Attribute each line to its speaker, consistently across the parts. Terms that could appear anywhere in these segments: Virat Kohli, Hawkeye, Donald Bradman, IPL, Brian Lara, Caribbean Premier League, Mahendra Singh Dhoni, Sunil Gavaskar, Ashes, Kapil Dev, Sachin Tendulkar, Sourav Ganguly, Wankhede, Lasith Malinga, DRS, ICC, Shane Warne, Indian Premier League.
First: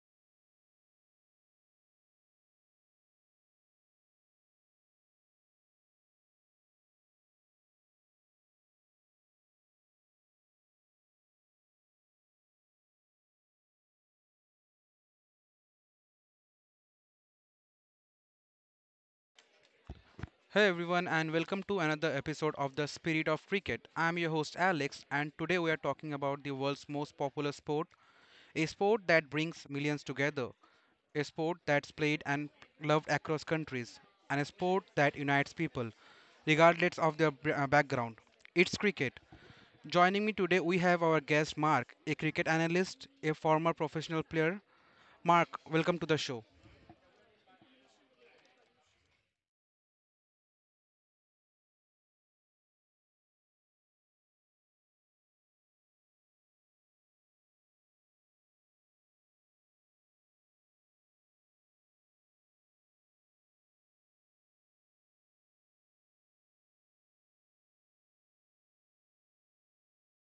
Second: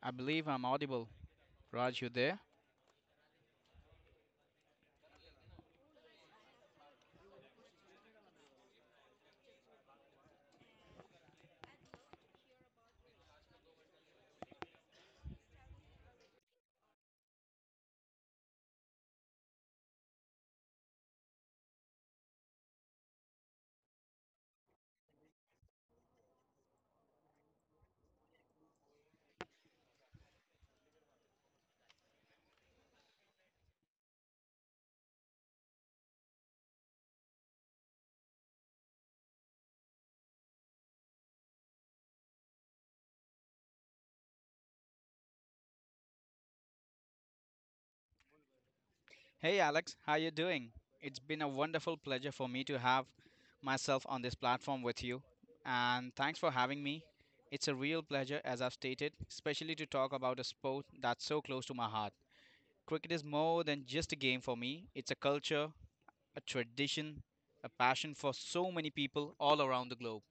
Speaker 1: I believe I'm audible. Raj, you there?
Speaker 2: Hey everyone, and welcome to another episode of The Spirit of Cricket. I'm your host Alex, and today we are talking about the world's most popular sport, a sport that brings millions together, a sport that's played and loved across countries, and a sport that unites people, regardless of their background. It's cricket. Joining me today, we have our guest Mark, a cricket analyst, a former professional player. Mark, welcome to the show.
Speaker 1: Hey Alex, how you doing? It's been a wonderful pleasure for me to have myself on this platform with you, and thanks for having me. It's a real pleasure, as I've stated, especially to talk about a sport that's so close to my heart. Cricket is more than just a game for me. It's a culture, a tradition, a passion for so many people all around the globe.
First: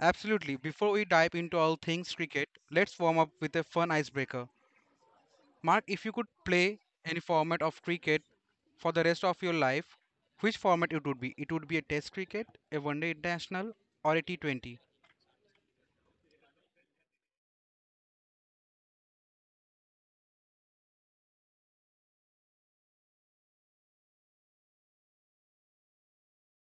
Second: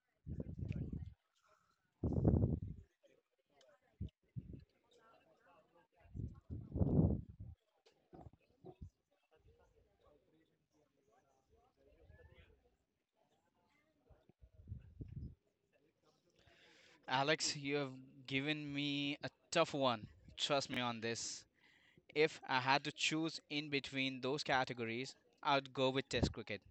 Speaker 2: Absolutely. Before we dive into all things cricket, let's warm up with a fun icebreaker. Mark, if you could play any format of cricket for the rest of your life, which format it would be? It would be a test cricket, a one-day international, or a T20.
Speaker 1: Alex, you have given me a tough one. Trust me on this. If I had to choose in between those categories, I would go with Test cricket.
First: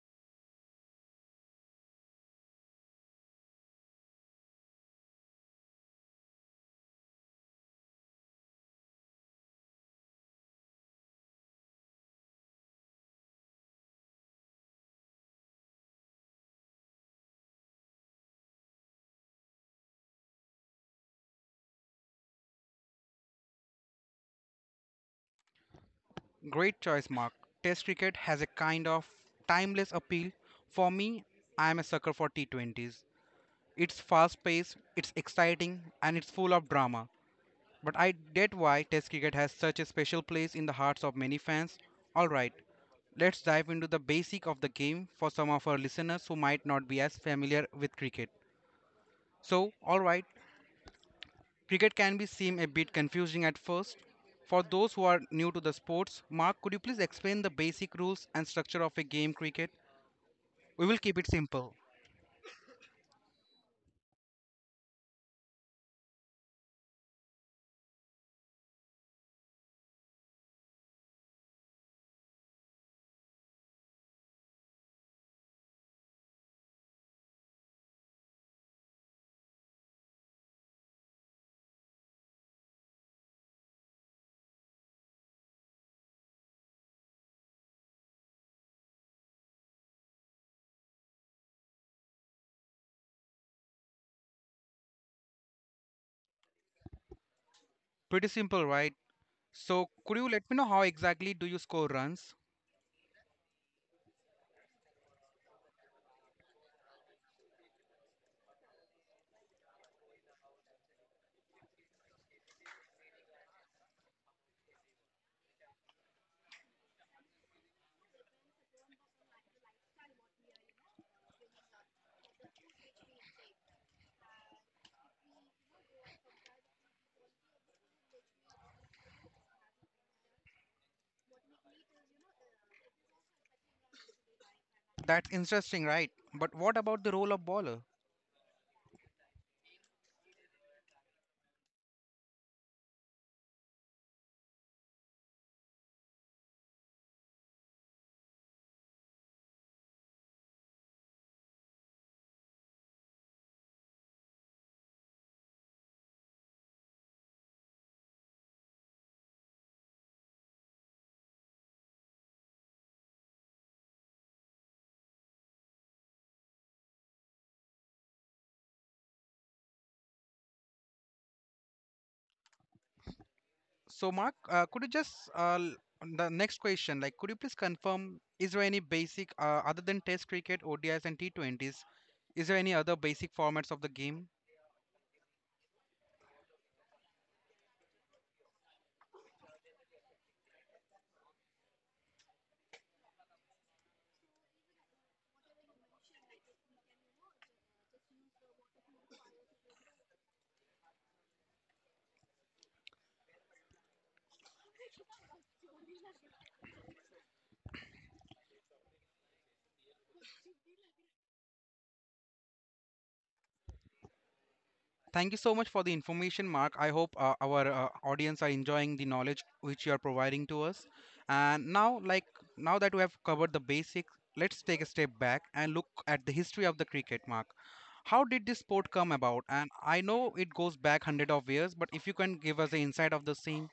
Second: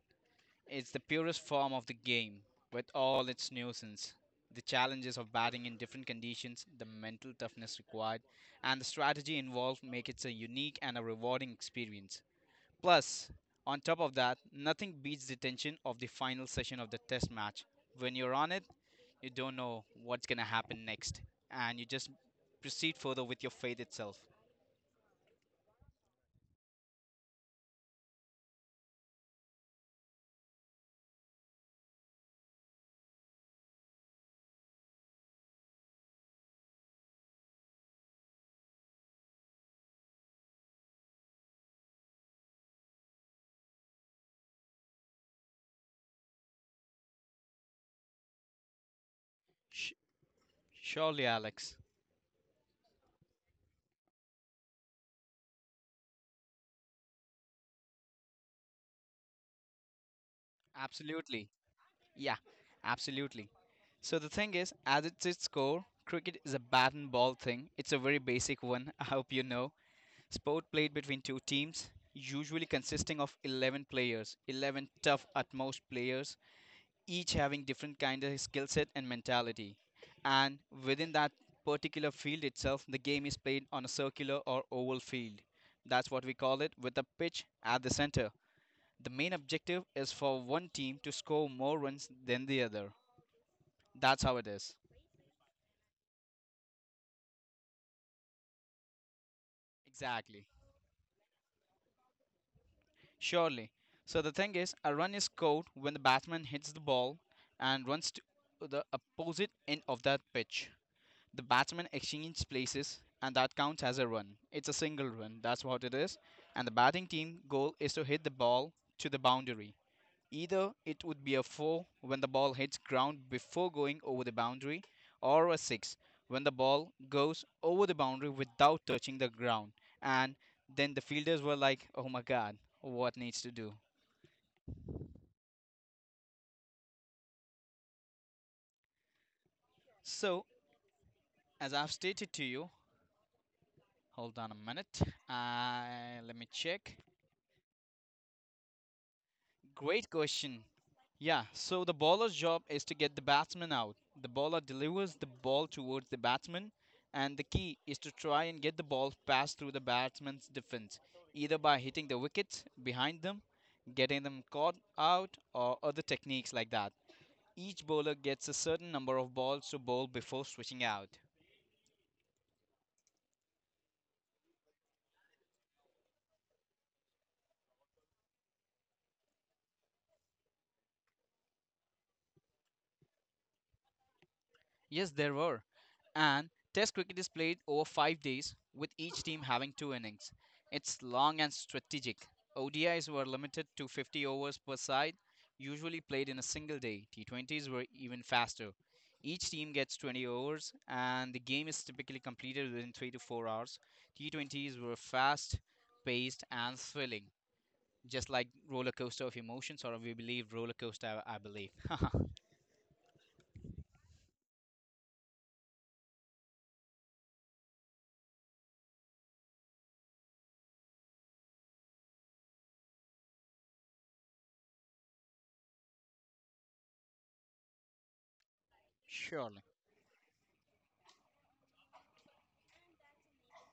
Speaker 1: It's the purest form of the game, with all its nuisance. The challenges of batting in different conditions, the mental toughness required, and the strategy involved make it a unique and a rewarding experience. Plus, on top of that, nothing beats the tension of the final session of the Test match. When you're on it, you don't know what's going to happen next, and you just proceed further with your faith itself.
Speaker 2: Great choice, Mark. Test cricket has a kind of timeless appeal. For me, I am a sucker for T20s. It's fast paced, it's exciting, and it's full of drama. But I get why Test cricket has such a special place in the hearts of many fans. Alright, let's dive into the basic of the game for some of our listeners who might not be as familiar with cricket. So, alright,
Speaker 1: Surely, Alex.
Speaker 2: cricket can be seem a bit confusing at first. For those who are new to the sports, Mark, could you please explain the basic rules and structure of a game cricket? We will keep it
Speaker 1: Absolutely.
Speaker 2: simple.
Speaker 1: Yeah, absolutely. So the thing is, as it's its core, cricket is a bat and ball thing. It's a very basic one, I hope you know. Sport played between two teams, usually consisting of 11 players, 11 tough at most players, each having different kind of skill set and mentality. And within that particular field itself, the game is played on a circular or oval field. That's what we call it, with a pitch at the center. The main objective is for one team to score more runs than the other. That's how it is.
Speaker 2: Pretty simple, right? So, could you
Speaker 1: Exactly.
Speaker 2: let me know how exactly do you score runs?
Speaker 1: Surely. So the thing is, a run is scored when the batsman hits the ball and runs to the opposite end of that pitch. The batsman exchanges places and that counts as a run. It's a single run. That's what it is. And the batting team goal is to hit the ball to the boundary. Either it would be a 4 when the ball hits ground before going over the boundary, or a 6 when the ball goes over the boundary without touching the ground. And then the fielders were like, oh my god, what needs to do?
Speaker 2: That's interesting, right? But what about the role of bowler?
Speaker 1: So, as I've stated to you, hold on a minute, let me check. Great question. Yeah, so the bowler's job is to get the batsman out. The bowler delivers the ball towards the batsman, and the key is to try and get the ball passed through the batsman's defense, either by hitting the wickets behind them, getting them caught out, or other techniques like that. Each bowler gets a certain number of balls to bowl before switching out.
Speaker 2: So, Mark, could you just on the next question, like, could you please confirm, is there any basic other than Test cricket, ODIs, and T20s? Is there any other basic formats of the game?
Speaker 1: Yes, there were. And Test cricket is played over 5 days, with each team having two innings. It's long and strategic. ODIs were limited to 50 overs per side, usually played in a single day. T20s were even faster. Each team gets 20 overs, and the game is typically completed within 3 to 4 hours. T20s were fast, paced, and thrilling, just like roller coaster of emotions, or we believe roller coaster, I believe.
Speaker 2: Thank you so much for the information, Mark. I hope our audience are enjoying the knowledge which you are providing to us. And now, like now that we have covered the basics, let's take a step back and look at the history of the cricket, Mark. How did this sport come about?
Speaker 1: Surely.
Speaker 2: And I know it goes back hundred of years, but if you can give us the insight of the same.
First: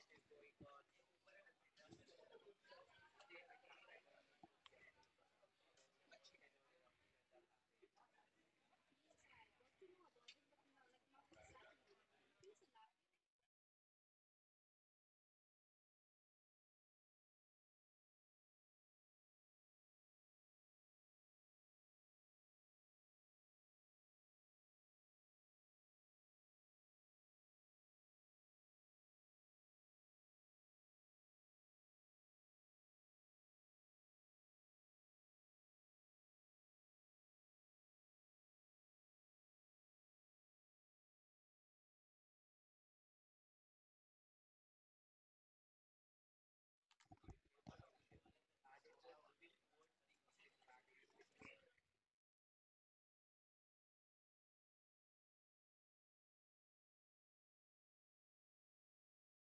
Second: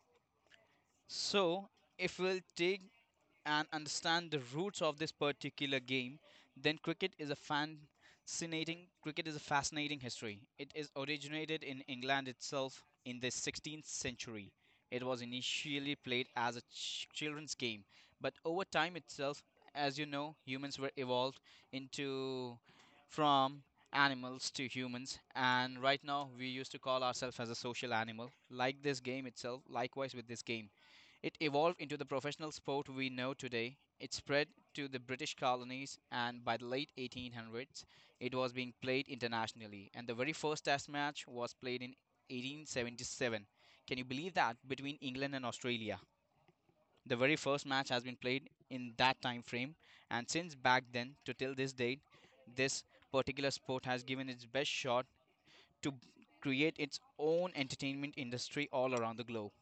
Speaker 1: So, if we'll take and understand the roots of this particular game, then cricket is a fascinating history. It is originated in England itself in the 16th century. It was initially played as a children's game, but over time itself, as you know, humans were evolved into from animals to humans, and right now we used to call ourselves as a social animal like this game itself, likewise with this game it evolved into the professional sport we know today. It spread to the British colonies, and by the late 1800s, it was being played internationally. And the very first Test match was played in 1877. Can you believe that? Between England and Australia. The very first match has been played in that time frame, and since back then to till this date, this particular sport has given its best shot to create its own entertainment industry all around the globe.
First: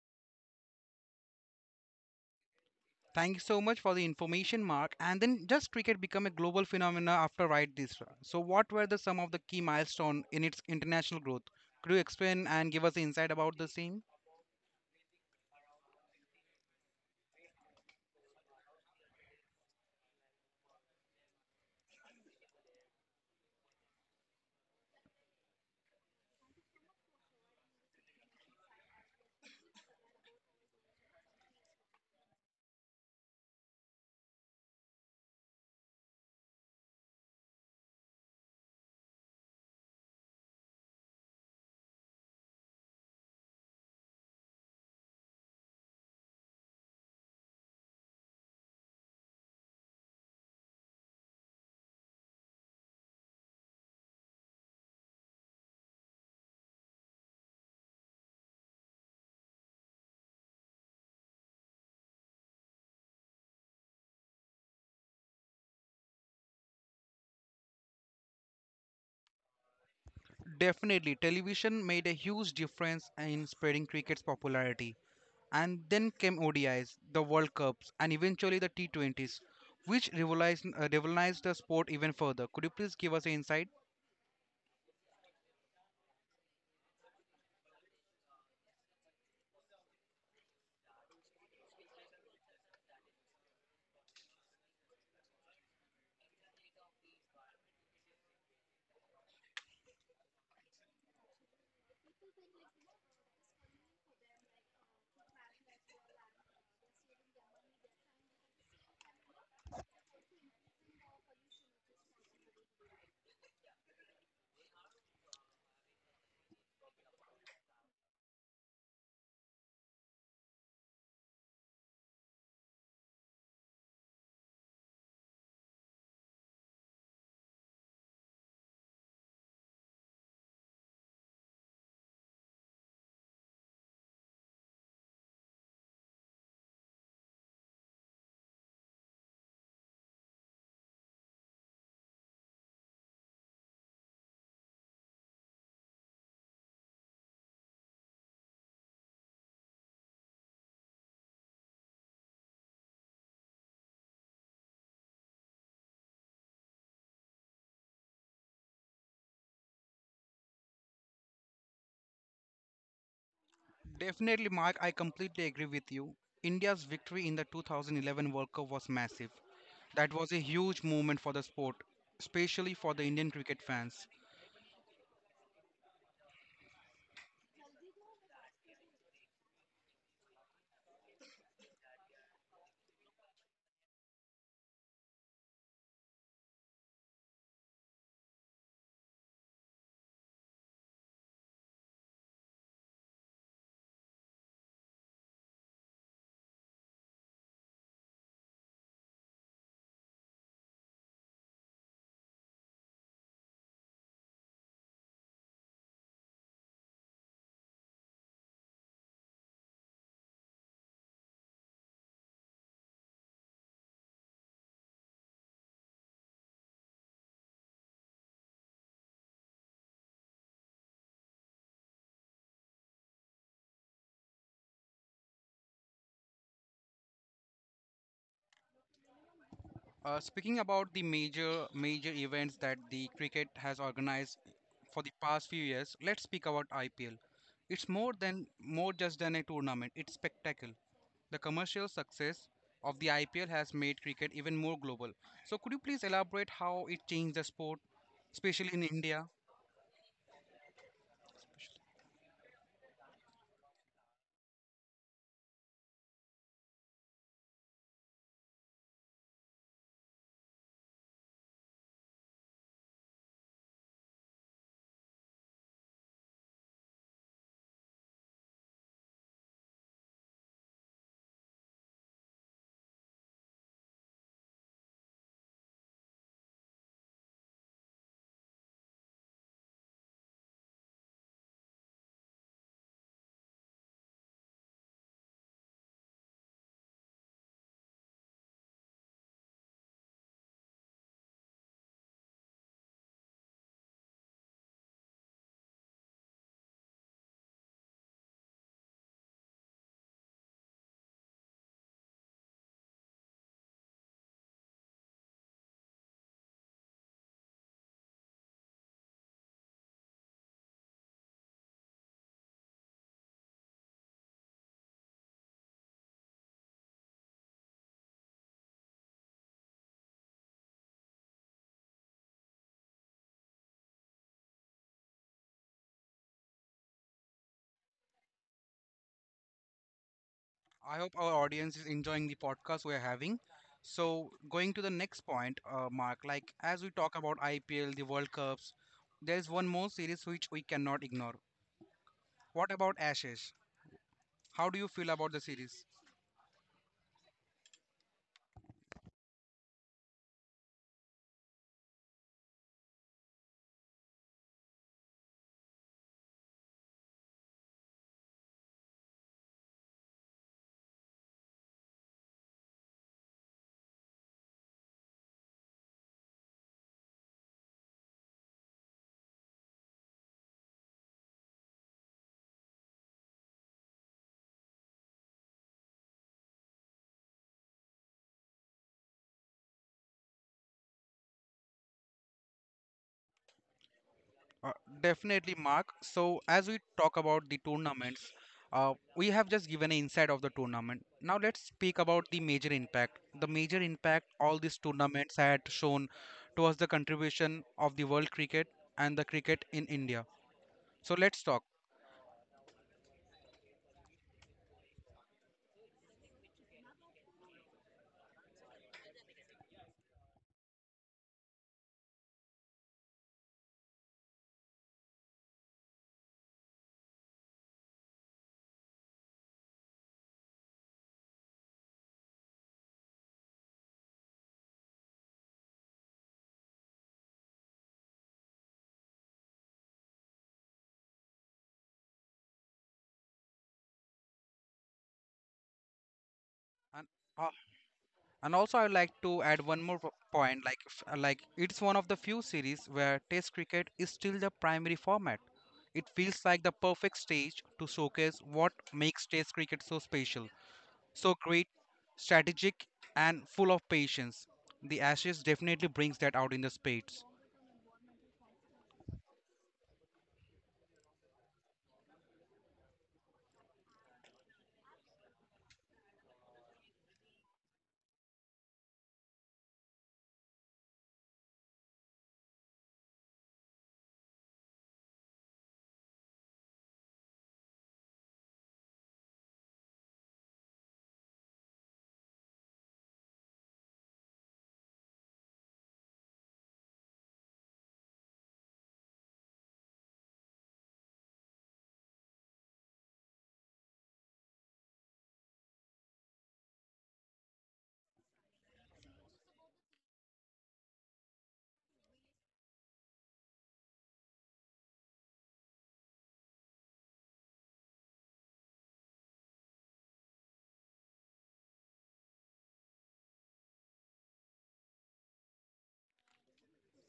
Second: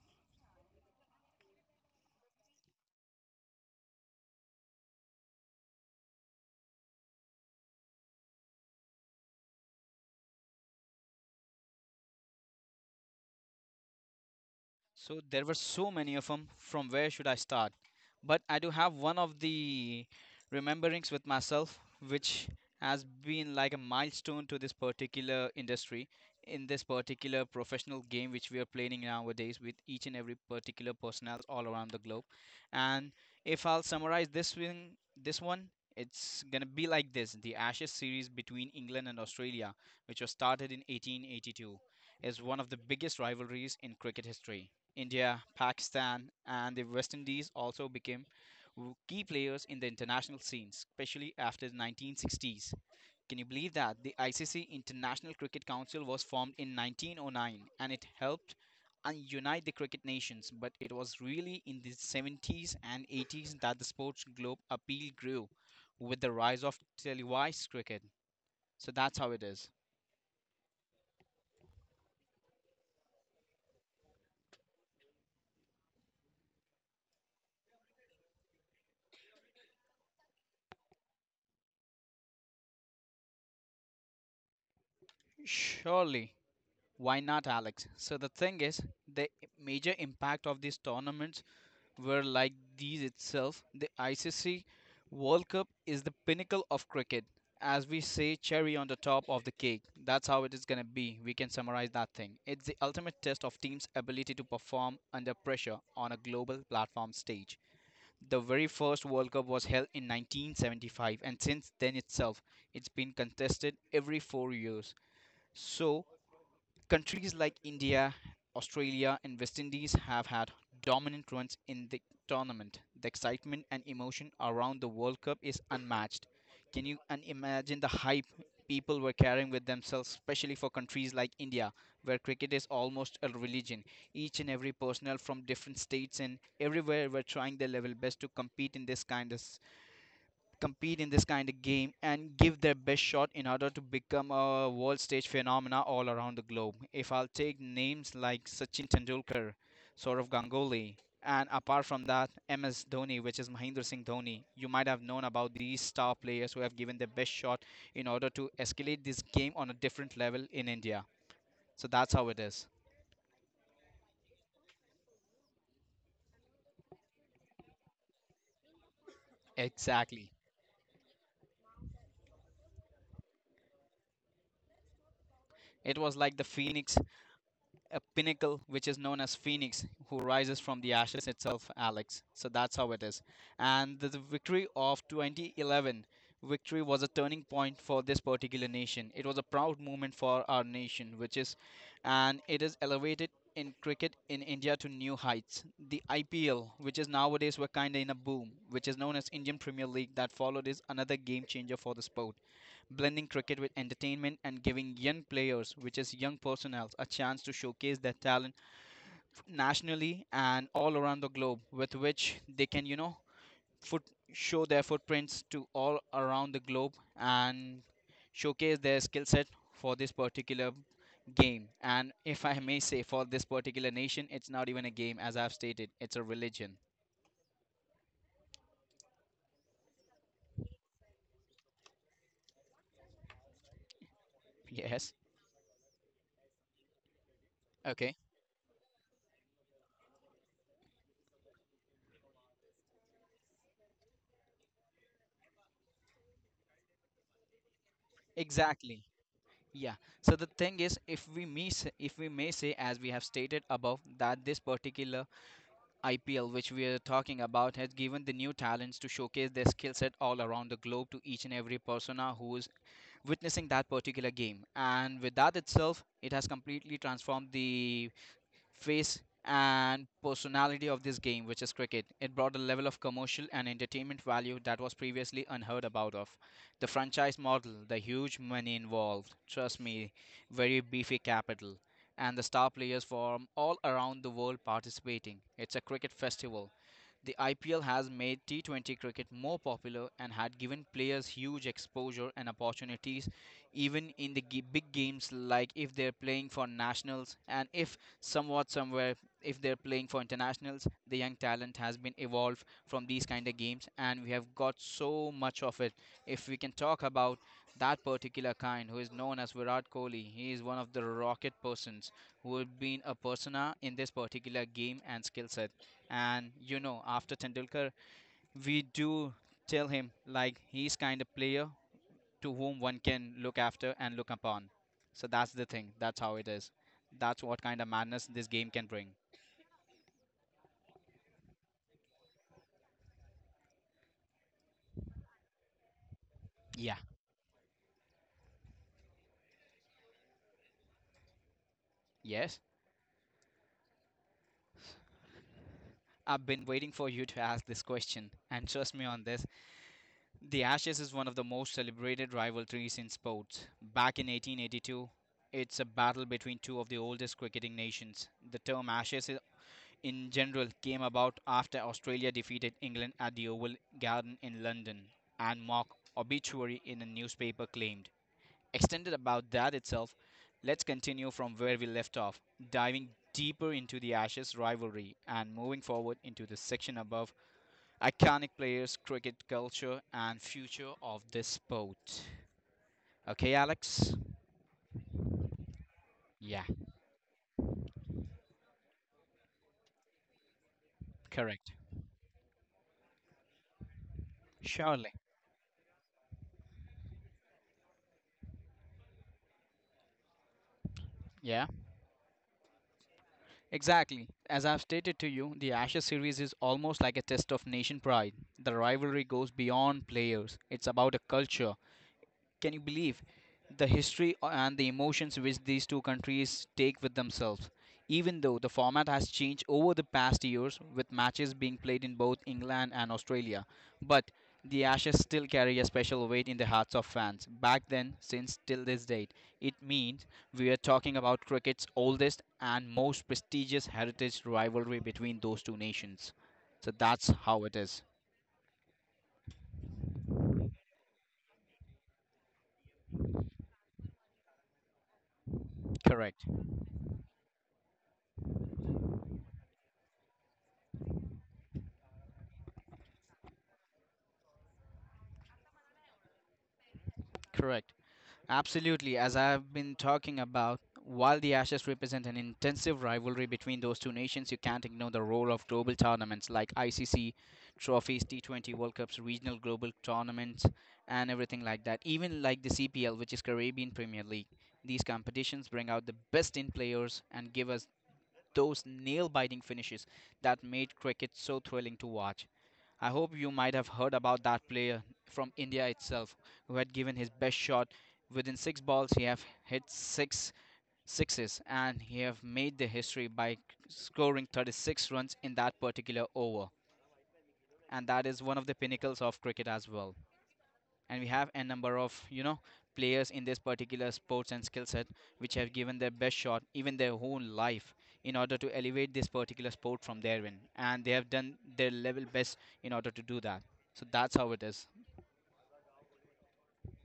Speaker 2: Thank you so much for the information, Mark. And then does cricket become a global phenomenon after Right this? So what were the some of the key milestones in its international growth? Could you explain and give us insight about the same?
Speaker 1: So there were so many of them. From where should I start? But I do have one of the rememberings with myself, which has been like a milestone to this particular industry, in this particular professional game which we are playing nowadays with each and every particular personnel all around the globe. And if I'll summarize this one, it's gonna be like this: the Ashes series between England and Australia, which was started in 1882, is one of the biggest rivalries in cricket history. India, Pakistan, and the West Indies also became key players in the international scene, especially after the 1960s. Can you believe that? The ICC International Cricket Council was formed in 1909 and it helped and unite the cricket nations, but it was really in the 70s and 80s that the sports globe appeal grew with the rise of televised cricket. So that's how it is.
Speaker 2: Definitely, television made a huge difference in spreading cricket's popularity. And then came ODIs, the World Cups, and eventually the T20s, which revolutionized the sport even further. Could you please give us an insight?
Speaker 1: Surely. Why not, Alex? So the thing is, the major impact of these tournaments were like these itself. The ICC World Cup is the pinnacle of cricket, as we say, cherry on the top of the cake. That's how it is going to be. We can summarize that thing. It's the ultimate test of teams' ability to perform under pressure on a global platform stage. The very first World Cup was held in 1975, and since then itself, it's been contested every 4 years. So countries like India, Australia, and West Indies have had dominant runs in the tournament. The excitement and emotion around the World Cup is unmatched. Can you imagine the hype people were carrying with themselves, especially for countries like India, where cricket is almost a religion? Each and every personnel from different states and everywhere were trying their level best to compete in this kind of game and give their best shot in order to become a world stage phenomena all around the globe. If I'll take names like Sachin Tendulkar, Sourav Ganguly, and apart from that, MS Dhoni, which is Mahindra Singh Dhoni, you might have known about these star players who have given their best shot in order to escalate this game on a different level in India. So that's how it is.
Speaker 2: Definitely, Mark, I completely agree with you. India's victory in the 2011 World Cup was massive. That
Speaker 1: Exactly.
Speaker 2: was a huge moment for the sport, especially for the Indian cricket fans.
Speaker 1: It was like the phoenix a pinnacle which is known as Phoenix, who rises from the ashes itself, Alex. So that's how it is. And the victory of 2011 victory was a turning point for this particular nation. It was a proud moment for our nation, which is, and it is elevated in cricket in India to new heights. The IPL, which is nowadays we're kind of in a boom, which is known as Indian Premier League, that followed is another game changer for the sport, blending cricket with entertainment and giving young players, which is young personnel, a chance to showcase their talent nationally and all around the globe, with which they can, you know, foot show their footprints to all around the globe and showcase their skill set for this particular game. And if I may say, for this particular nation, it's not even a game, as I've stated, it's a religion.
Speaker 2: Speaking about the major events that the cricket has organized for the
Speaker 1: Yes.
Speaker 2: past few years, let's speak about IPL. It's more
Speaker 1: Okay.
Speaker 2: than more just than a tournament. It's spectacle. The commercial success of the IPL has made cricket even more global. So could you please elaborate how it changed the sport, especially in
Speaker 1: Exactly.
Speaker 2: India?
Speaker 1: Yeah. So the thing is, if we may say, as we have stated above, that this particular IPL which we are talking about has given the new talents to showcase their skill set all around the globe to each and every persona who is witnessing that particular game, and with that itself, it has completely transformed the face and personality of this game, which is cricket. It brought a level of commercial and entertainment value that was previously unheard about of. The franchise model, the huge money involved, trust me, very beefy capital, and the star players from all around the world participating. It's a cricket festival. The IPL has made T20 cricket more popular and had given players huge exposure and opportunities, even in the big games, like if they're playing for nationals, and if somewhat somewhere, if they're playing for internationals, the young talent has been evolved from these kind of games, and we have got so much of it. If we can talk about that particular kind, who is known as Virat Kohli, he is one of the rocket persons who have been a persona in this particular game and skill set. And you know, after Tendulkar, we do tell him like he's kind of player to whom one can look after and look upon. So that's the thing. That's how it is. That's what kind of madness this game can bring.
Speaker 2: I hope our audience is enjoying the podcast we're having. So, going to the next point, Mark, like as we
Speaker 1: Yeah.
Speaker 2: talk about IPL, the World Cups, there's one more series which we cannot ignore.
Speaker 1: Yes.
Speaker 2: What about Ashes? How do you feel about the series?
Speaker 1: I've been waiting for you to ask this question, and trust me on this. The Ashes is one of the most celebrated rivalries in sports. Back in 1882, it's a battle between two of the oldest cricketing nations. The term Ashes in general came about after Australia defeated England at the Oval Garden in London, and mock obituary in a newspaper claimed. Extended about that itself, let's continue from where we left off, diving deeper into the Ashes rivalry and moving forward into the section above iconic players, cricket culture, and future of this sport. Okay, Alex?
Speaker 2: Uh, Definitely, Mark. So,
Speaker 1: Yeah,
Speaker 2: as we talk about the tournaments, we have just given an insight of the tournament. Now, let's
Speaker 1: correct.
Speaker 2: speak about the major impact. The major impact all these
Speaker 1: Surely.
Speaker 2: tournaments had shown towards the contribution of the world cricket and the cricket in India. So let's talk
Speaker 1: Yeah. Exactly. As I've stated to you, the Ashes series is almost like a test of nation pride. The rivalry goes beyond players, it's about a culture, can you believe the history and the emotions which these two countries take with themselves? Even though the format has changed over the past years, with matches being played in both England and Australia, but the Ashes still carry a special weight in the hearts of fans. Back then, since till this date, it means we are talking about cricket's oldest and most prestigious heritage rivalry between those two nations. So
Speaker 2: and,
Speaker 1: that's
Speaker 2: uh,
Speaker 1: how it is.
Speaker 2: and also I would like to add one more like it's one of the few series where test cricket is still the primary format. It feels
Speaker 1: Correct.
Speaker 2: like the perfect stage to showcase what makes test cricket so special, so great, strategic, and full of patience. The ashes definitely brings that out in the spades.
Speaker 1: Correct. Absolutely, as I've been talking about, while the Ashes represent an intensive rivalry between those two nations, you can't ignore the role of global tournaments like ICC trophies, T20 World Cups, regional global tournaments, and everything like that. Even like the CPL, which is Caribbean Premier League. These competitions bring out the best in players and give us those nail biting finishes that made cricket so thrilling to watch. I hope you might have heard about that player from India itself who had given his best shot. Within six balls, he have hit six sixes and he have made the history by scoring 36 runs in that particular over. And that is one of the pinnacles of cricket as well, and we have a number of players in this particular sports and skill set which have given their best shot even their whole life in order to elevate this particular sport from therein, and they have done their level best in order to do that. So that's how it is.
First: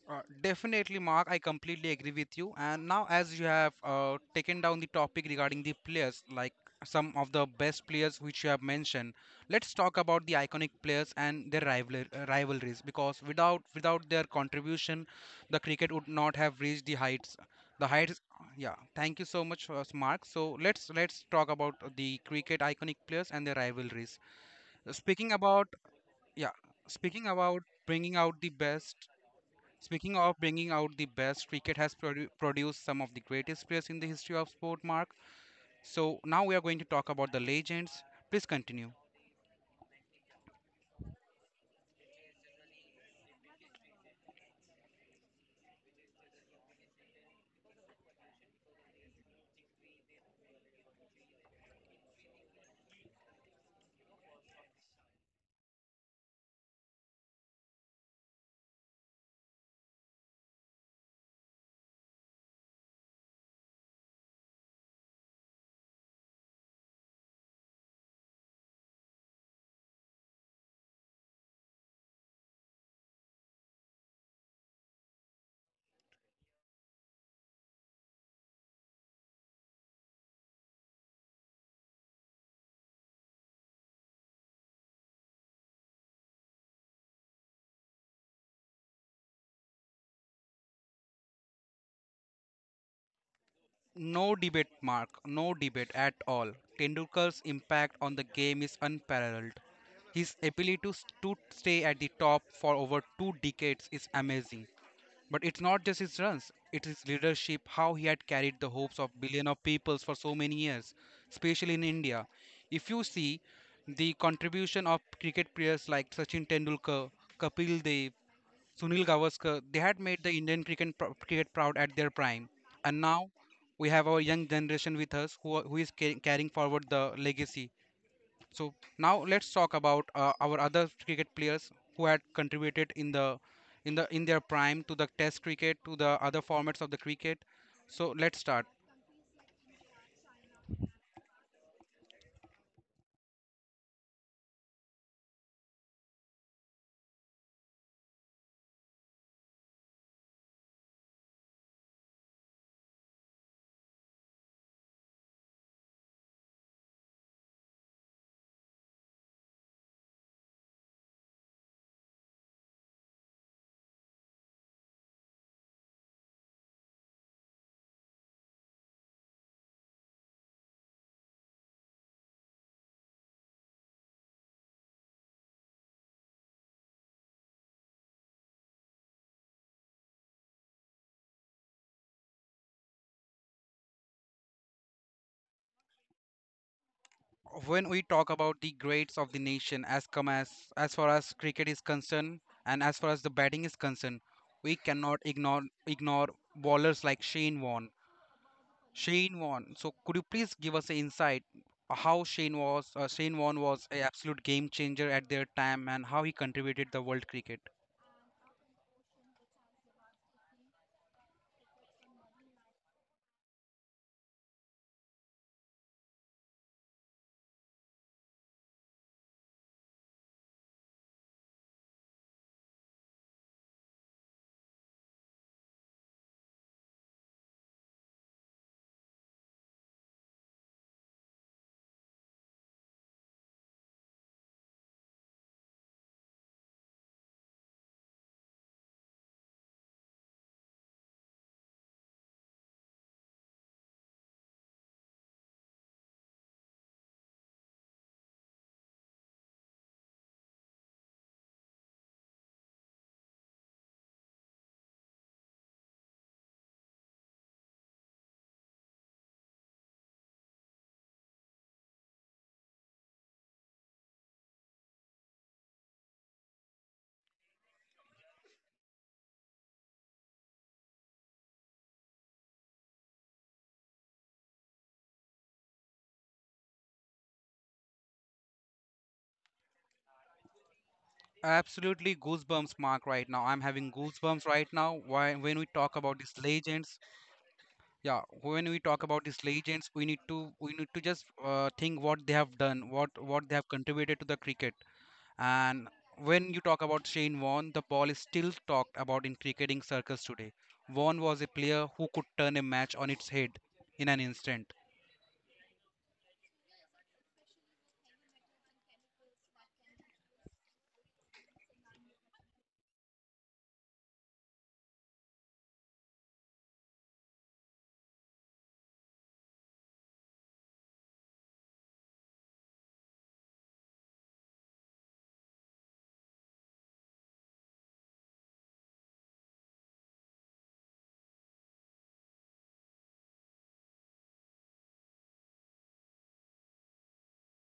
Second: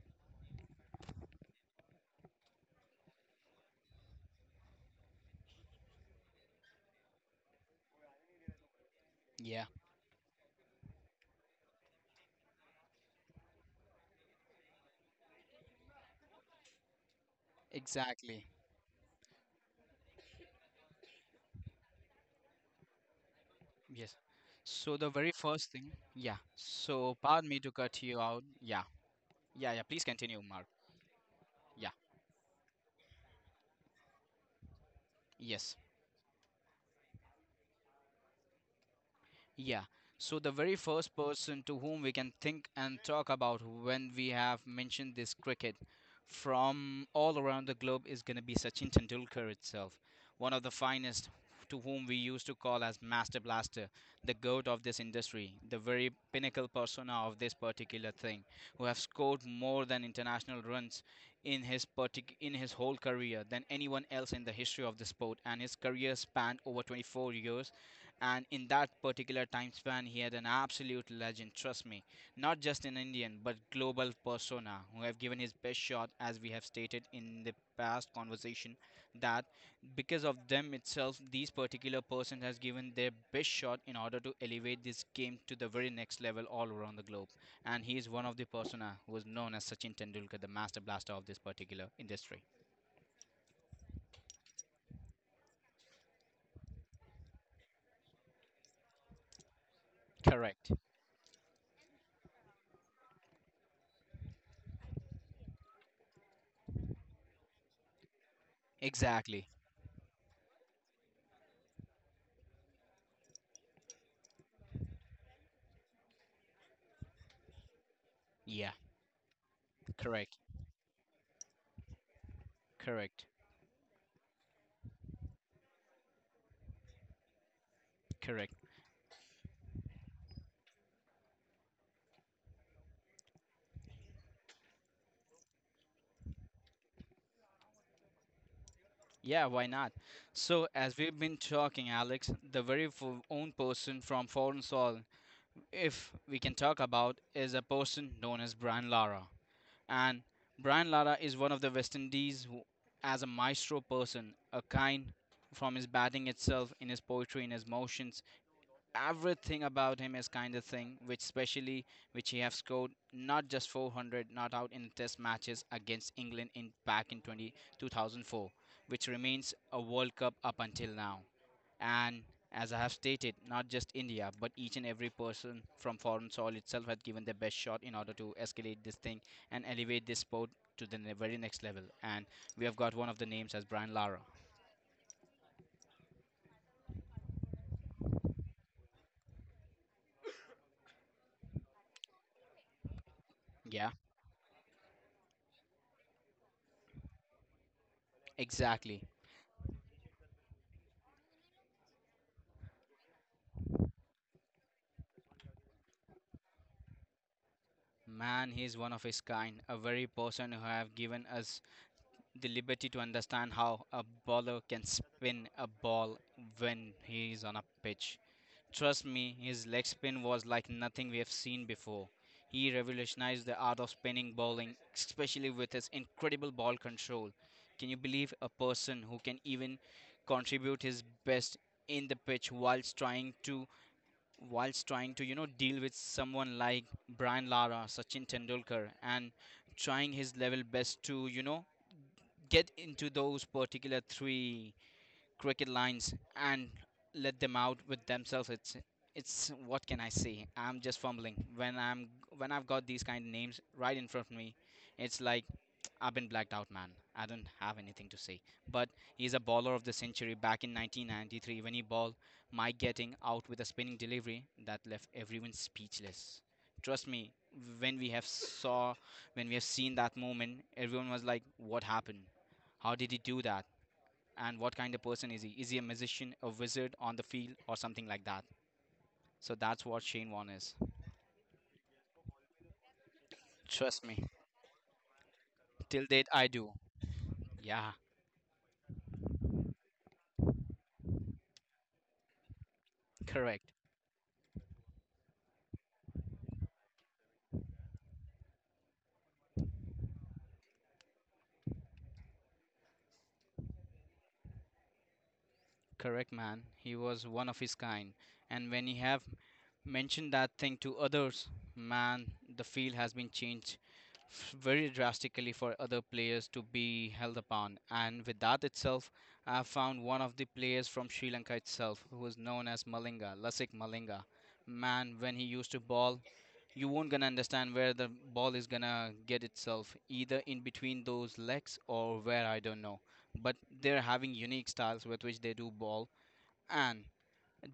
Speaker 2: Definitely, Mark. I completely agree with you. And now, as you have taken down the topic regarding the players, like some of the best players which you have mentioned,
Speaker 1: Yeah,
Speaker 2: let's talk about the iconic players and their rivalries. Because without their contribution, the cricket would not have reached the heights. The heights.
Speaker 1: exactly.
Speaker 2: Yeah. Thank you so much, Mark. So let's talk about the cricket iconic players and their
Speaker 1: Yes.
Speaker 2: rivalries.
Speaker 1: So the very
Speaker 2: Speaking about
Speaker 1: first thing, yeah,
Speaker 2: yeah,
Speaker 1: so
Speaker 2: speaking
Speaker 1: pardon me
Speaker 2: about
Speaker 1: to cut
Speaker 2: bringing
Speaker 1: you
Speaker 2: out
Speaker 1: out.
Speaker 2: the
Speaker 1: Yeah,
Speaker 2: best.
Speaker 1: yeah, yeah, please
Speaker 2: Speaking of
Speaker 1: continue, Mark.
Speaker 2: bringing out the best, cricket
Speaker 1: Yeah.
Speaker 2: has produced some of the greatest players in the history of sport, Mark.
Speaker 1: Yes.
Speaker 2: So now we are going to talk about the legends. Please continue.
Speaker 1: Yeah. So the very first person to whom we can think and talk about when we have mentioned this cricket from all around the globe is going to be Sachin Tendulkar itself, one of the finest, to whom we used to call as Master Blaster, the goat of this industry, the very pinnacle persona of this particular thing, who have scored more than international runs in his whole career than anyone else in the history of the sport, and his career spanned over 24 years, and in that particular time span he had an absolute legend, trust me. Not just an Indian, but global persona who have given his best shot. As we have stated in the past conversation, that because of them itself, these particular person has given their best shot in order to elevate this game to the very next level all around the globe. And he is one of the persona who is known as Sachin Tendulkar, the Master Blaster of this particular industry.
Speaker 2: No debate, Mark. No debate at all. Tendulkar's impact on the game is unparalleled. His
Speaker 1: Correct.
Speaker 2: ability to, to stay at the top for over two decades is amazing. But it's not just his runs, it's his leadership, how he had carried the hopes of
Speaker 1: Exactly.
Speaker 2: billions of peoples for so many years, especially in India. If you see the contribution of cricket players like Sachin Tendulkar, Kapil Dev,
Speaker 1: Yeah.
Speaker 2: Sunil Gavaskar, they had made the
Speaker 1: Correct.
Speaker 2: Indian cricket, cricket proud at their prime. And
Speaker 1: Correct.
Speaker 2: now we have our young generation with us who is carrying forward the legacy.
Speaker 1: Correct.
Speaker 2: So now let's talk about our other cricket players who had contributed in the in their prime to the test cricket to the other formats of the cricket. So let's start.
Speaker 1: Yeah, why not? So, as we've been talking, Alex, the own person from Foreign Soil, if we can talk about, is a person known as Brian Lara. And Brian Lara is one of the West Indies, who, as a maestro person, a kind, from his batting itself, in his poetry, in his motions, everything about him is kind of thing which especially which he have scored not just 400 not out in test matches against England in back in 2004, which remains a world cup up until now. And as I have stated, not just India but each and every person from Foreign Soil itself had given their best shot in order to escalate this thing and elevate this sport to the very next level, and we have got one of the names as Brian Lara.
Speaker 2: When we talk about the greats of the nation as come as far as cricket is concerned and as far as the batting is
Speaker 1: Yeah,
Speaker 2: concerned, we cannot ignore bowlers like Shane Warne.
Speaker 1: exactly.
Speaker 2: Shane Warne, so could you please give us an insight how Shane Warne was a absolute game changer at their time and how he contributed the world cricket.
Speaker 1: Man, he is one of his kind, a very person who have given us the liberty to understand how a bowler can spin a ball when he is on a pitch. Trust me, his leg spin was like nothing we have seen before. He revolutionized the art of spinning bowling, especially with his incredible ball control. Can you believe a person who can even contribute his best in the pitch whilst trying to deal with someone like Brian Lara, Sachin Tendulkar, and trying his level best to get into those particular three cricket lines and let them out with themselves. It's, what can I say? I'm just fumbling when I'm when I've got these kind of names right in front of me. It's like I've been blacked out, man. I don't have anything to say. But he's a bowler of the century back in 1993 when he bowled Mike, getting out with a spinning delivery that left everyone speechless. Trust me, when we have saw when we have seen that moment, everyone was like, what happened? How did he do that? And what kind of person is he? Is he a musician, a wizard on the field, or something like that? So that's what Shane Warne is.
Speaker 2: Absolutely goosebumps, Mark. Right now I'm having
Speaker 1: Trust me,
Speaker 2: goosebumps right now. Why when we talk
Speaker 1: till
Speaker 2: about
Speaker 1: date
Speaker 2: these
Speaker 1: I do.
Speaker 2: legends,
Speaker 1: Yeah,
Speaker 2: yeah, when we talk about these legends we need to, we need to just think what they have done, what they have
Speaker 1: correct.
Speaker 2: contributed to the cricket. And when you talk about Shane Warne, the ball is still talked about in cricketing circles today. Warne was a player who could turn a match on its head in an instant.
Speaker 1: Correct, man. He was one of his kind. And when he have mentioned that thing to others, man, the field has been changed very drastically for other players to be held upon. And with that itself, I have found one of the players from Sri Lanka itself, who is known as Malinga, Lasik Malinga. Man, when he used to ball, you won't gonna understand where the ball is gonna get itself, either in between those legs or where, I don't know, but they're having unique styles with which they do ball. And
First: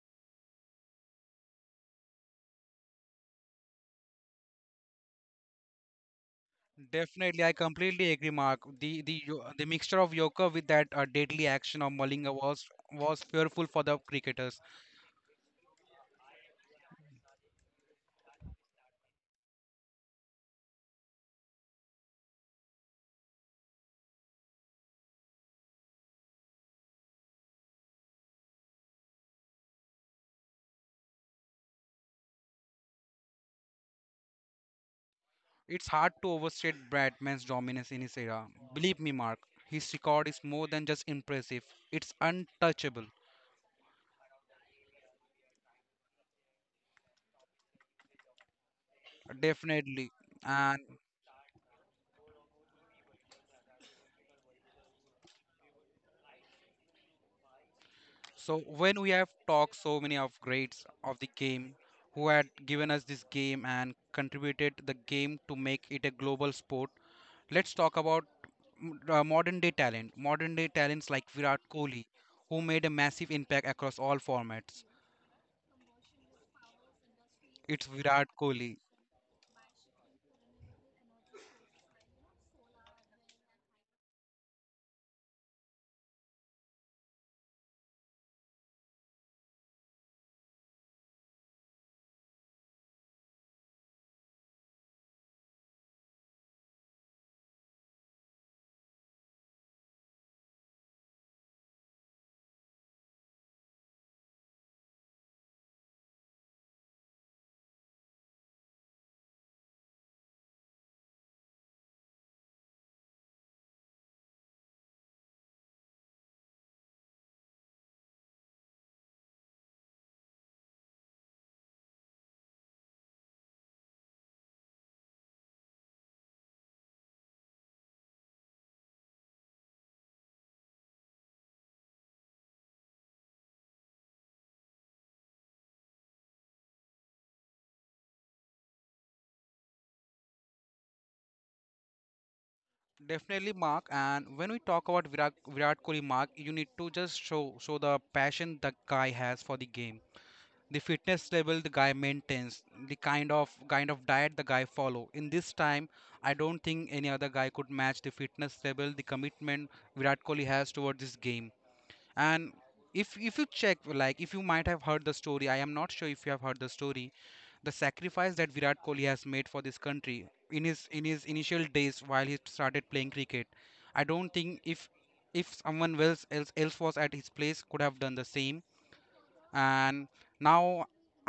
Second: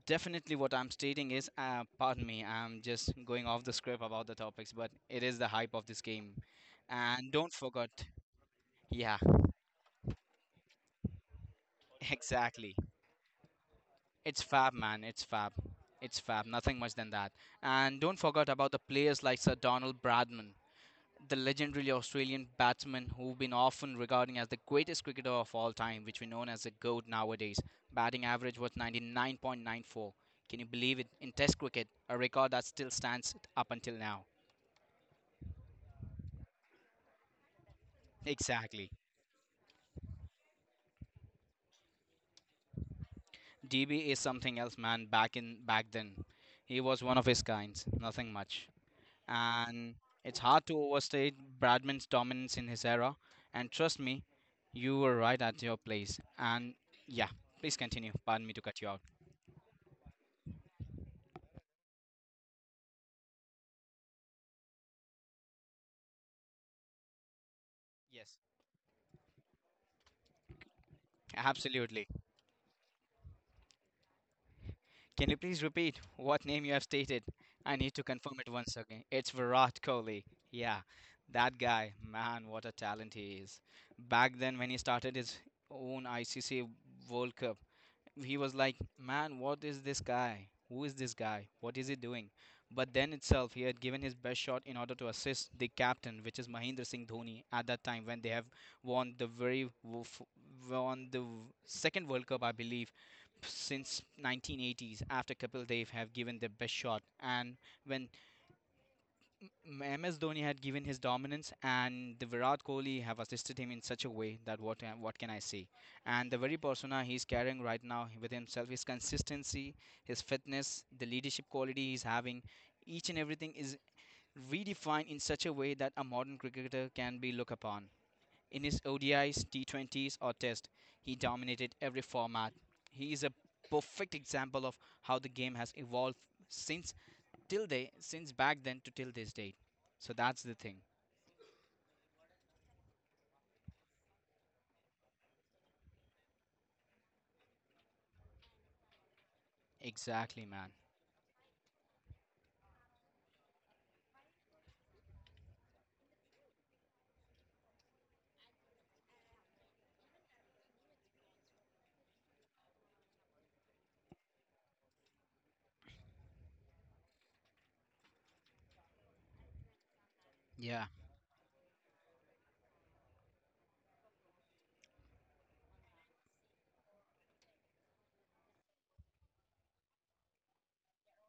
Speaker 1: definitely what I'm stating is, pardon me, I'm just going off the script about the topics, but it is the hype of this game. And
Speaker 2: Definitely, I
Speaker 1: don't forget.
Speaker 2: completely agree, Mark. The
Speaker 1: Yeah.
Speaker 2: the mixture of Yorker with that deadly action of Malinga
Speaker 1: Exactly.
Speaker 2: was fearful for the
Speaker 1: It's
Speaker 2: cricketers.
Speaker 1: fab, man, it's fab. It's fab, nothing much than that. And don't forget about the players like Sir Donald Bradman, the legendary Australian batsman who've been often regarded as the greatest cricketer of all time, which we know as the GOAT nowadays. Batting average was 99.94. Can you believe it? In Test cricket, a record that still stands up until now.
Speaker 2: It's hard to overstate Bradman's dominance in his era.
Speaker 1: Exactly.
Speaker 2: Believe me, Mark, his record is more than just impressive, it's untouchable,
Speaker 1: DB is something else, man. Back then, he was one of his kinds. Nothing much, and
Speaker 2: definitely.
Speaker 1: it's hard to
Speaker 2: And
Speaker 1: overstate Bradman's dominance in his era. And trust me, you were right at your place. And yeah, please continue. Pardon me
Speaker 2: so,
Speaker 1: to cut you
Speaker 2: when
Speaker 1: out.
Speaker 2: we have talked so many of greats of the game who had given us this game and contributed the game to make it a global sport, let's talk about
Speaker 1: Yes.
Speaker 2: modern day talent. Modern day talents like Virat Kohli,
Speaker 1: Absolutely.
Speaker 2: who made a massive impact across all formats.
Speaker 1: Can you please repeat what name you have stated? I
Speaker 2: It's
Speaker 1: need to
Speaker 2: Virat
Speaker 1: confirm it once
Speaker 2: Kohli.
Speaker 1: again. It's Virat Kohli. Yeah, that guy, man, what a talent he is. Back then, when he started his own ICC World Cup, he was like, man, what is this guy? Who is this guy? What is he doing? But then itself, he had given his best shot in order to assist the captain, which is Mahendra Singh Dhoni, at that time when they have won the very wo- f- won the w- second World Cup, I believe, since 1980s. After Kapil Dev have given their best shot, and when MS Dhoni had given his dominance, and the Virat Kohli have assisted him in such a way that, what can I say? And the very persona he's carrying right now with himself, his consistency, his fitness, the leadership quality he's having, each and everything is redefined in such a way that a modern cricketer can be looked upon. In his ODIs, T20s, or Test, he dominated every format. He is a perfect example of how the game has evolved since till day, since back then to till this date. So that's the thing.
Speaker 2: Definitely, Mark. And when we talk about Virat, Virat Kohli, Mark, you need to just show the passion the guy has for the game,
Speaker 1: Exactly, man.
Speaker 2: the fitness level the guy maintains, the kind of diet the guy follow. In this time, I don't think any other guy could match the fitness level, the commitment Virat Kohli has towards this game. And if you check, like if you might have heard the story, I am not sure if you have heard the story, the sacrifice that Virat Kohli has made for this country in
Speaker 1: Yeah,
Speaker 2: his initial days while he started playing cricket, I don't think if someone else was at his place could have done the same. And now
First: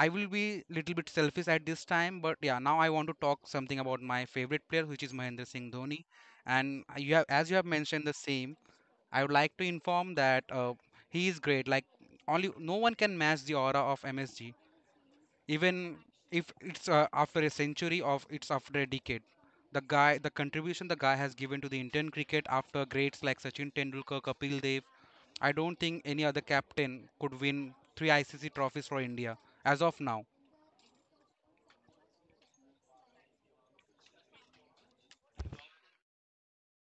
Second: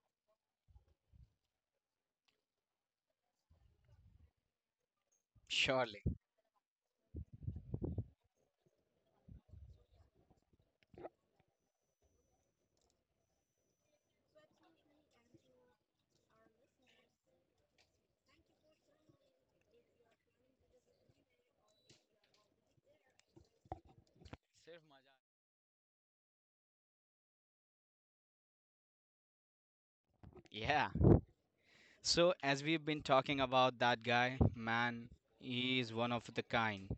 Speaker 2: I will be little bit selfish at this time, but yeah, now I want to talk something about my favorite player which is Mahendra Singh Dhoni.
Speaker 1: surely.
Speaker 2: And you have, as you have mentioned the same, I would like to inform that he is great. Like only no one can match the aura of MSG, even if it's after a century of it's after a decade. The guy, the contribution the guy has given to the Indian cricket after greats like Sachin Tendulkar, Kapil Dev, I don't think any other captain could win three ICC trophies for India as of now.
Speaker 1: Yeah. So as we've been talking about that guy, man, he is one of the kind.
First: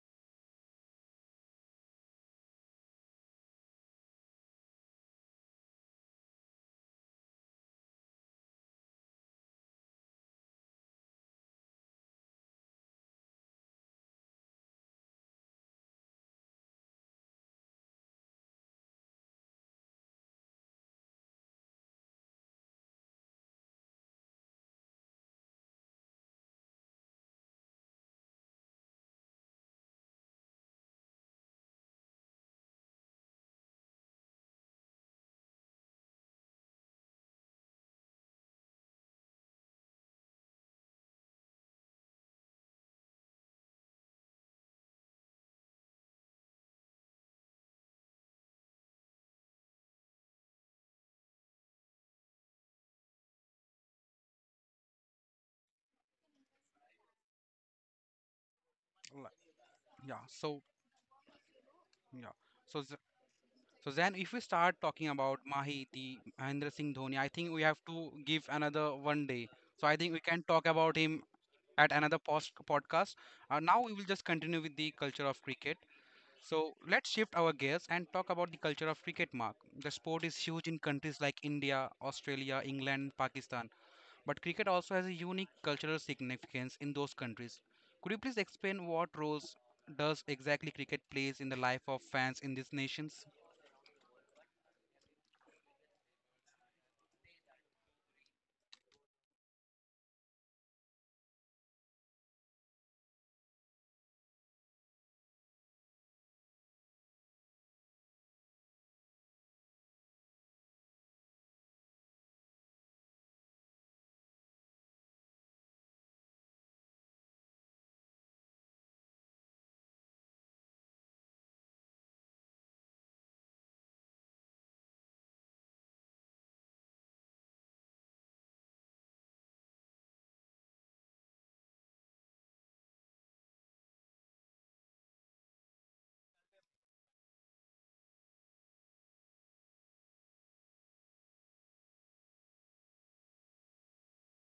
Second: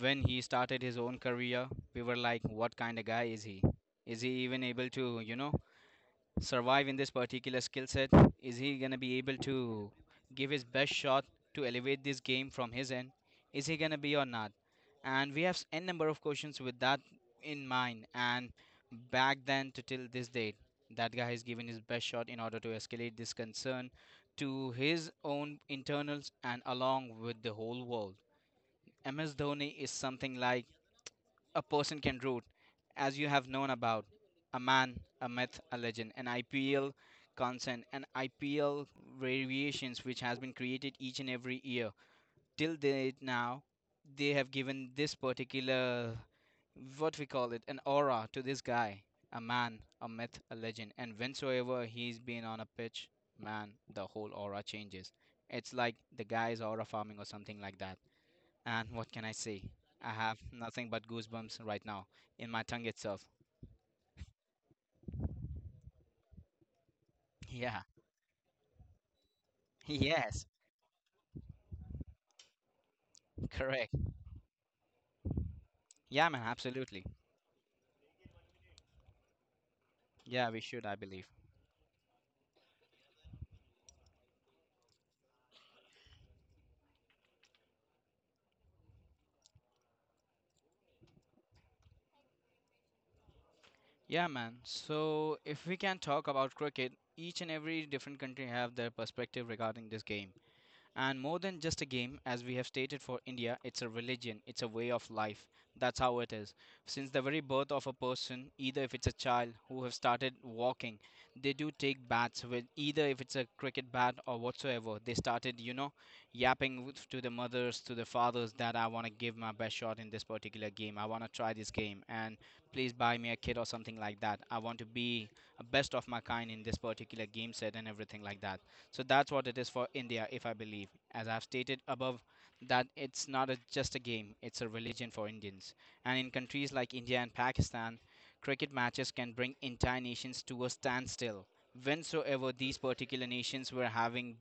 Speaker 1: When he started his own career, we were like, what kind of guy is he? Is he even able to, you know, survive in this particular skill set? Is he going to be able to give his best shot to elevate this game from his end? Is he going to be or not? And we have n number of questions with that in mind. And back then to till this date, that guy has given his best shot in order to escalate this concern to his own internals and along with the whole world. MS Dhoni is something like a person can root, as you have known about, a man, a myth, a legend, an IPL consent, an IPL variations which has been created each and every year. Till date now, they have given this particular, what we call it, an aura to this guy, a man, a myth, a legend, and whensoever he's been on a pitch, man, the whole aura changes. It's like the guy is aura farming or something like that. And what can I
Speaker 2: Like,
Speaker 1: say? I
Speaker 2: yeah,
Speaker 1: have
Speaker 2: so
Speaker 1: nothing but goosebumps right now
Speaker 2: yeah,
Speaker 1: in my
Speaker 2: so
Speaker 1: tongue itself.
Speaker 2: so then, if we start talking about Mahi, the Mahendra Singh Dhoni, I think we have
Speaker 1: Yeah.
Speaker 2: to give another one day. So I think we
Speaker 1: Yes.
Speaker 2: can talk about him at another post podcast. Now
Speaker 1: Correct.
Speaker 2: we will just continue with the culture of cricket.
Speaker 1: Yeah, man.
Speaker 2: So
Speaker 1: Absolutely.
Speaker 2: let's shift our gears and talk about the culture of cricket, Mark. The sport is
Speaker 1: Yeah, we
Speaker 2: huge in
Speaker 1: should, I
Speaker 2: countries
Speaker 1: believe.
Speaker 2: like India, Australia, England, Pakistan. But cricket also has a unique cultural significance in those countries. Could you please explain what roles does exactly cricket plays in the life of fans in these nations?
Speaker 1: Yeah, man. So if we can talk about cricket, each and every different country have their perspective regarding this game. And more than just a game, as we have stated for India, it's a religion, it's a way of life. That's how it is. Since the very birth of a person, either if it's a child who have started walking, they do take bats with either if it's a cricket bat or whatsoever. They started, to the mothers, to the fathers, that I want to give my best shot in this particular game. I want to try this game and please buy me a kit or something like that. I want to be a best of my kind in this particular game set and everything like that. So that's what it is for India, if I believe. As I've stated above, that it's not a, just a game, it's a religion for Indians. And in countries like India and Pakistan, cricket matches can bring entire nations to a standstill. Whensoever these particular nations were having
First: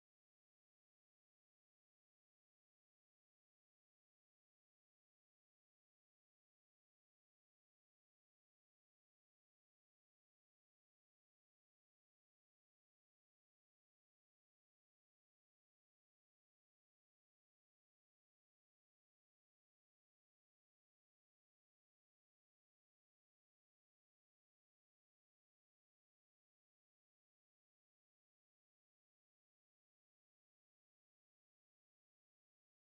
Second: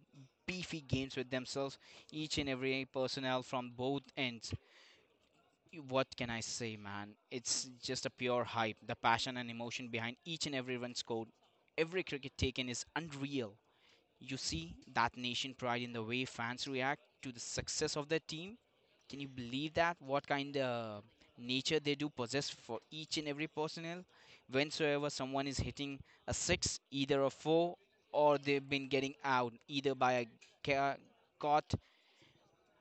Speaker 1: beefy games with themselves, each and every personnel from both ends. What can I say, man? It's just a pure hype. The passion and emotion behind each and every run scored, every cricket taken is unreal. You see that nation pride in the way fans react to the success of their team. Can you believe that? What kind of nature they do possess for each and every personnel? Whensoever someone is hitting a six, either a four, or they've been getting out either by a ca- caught,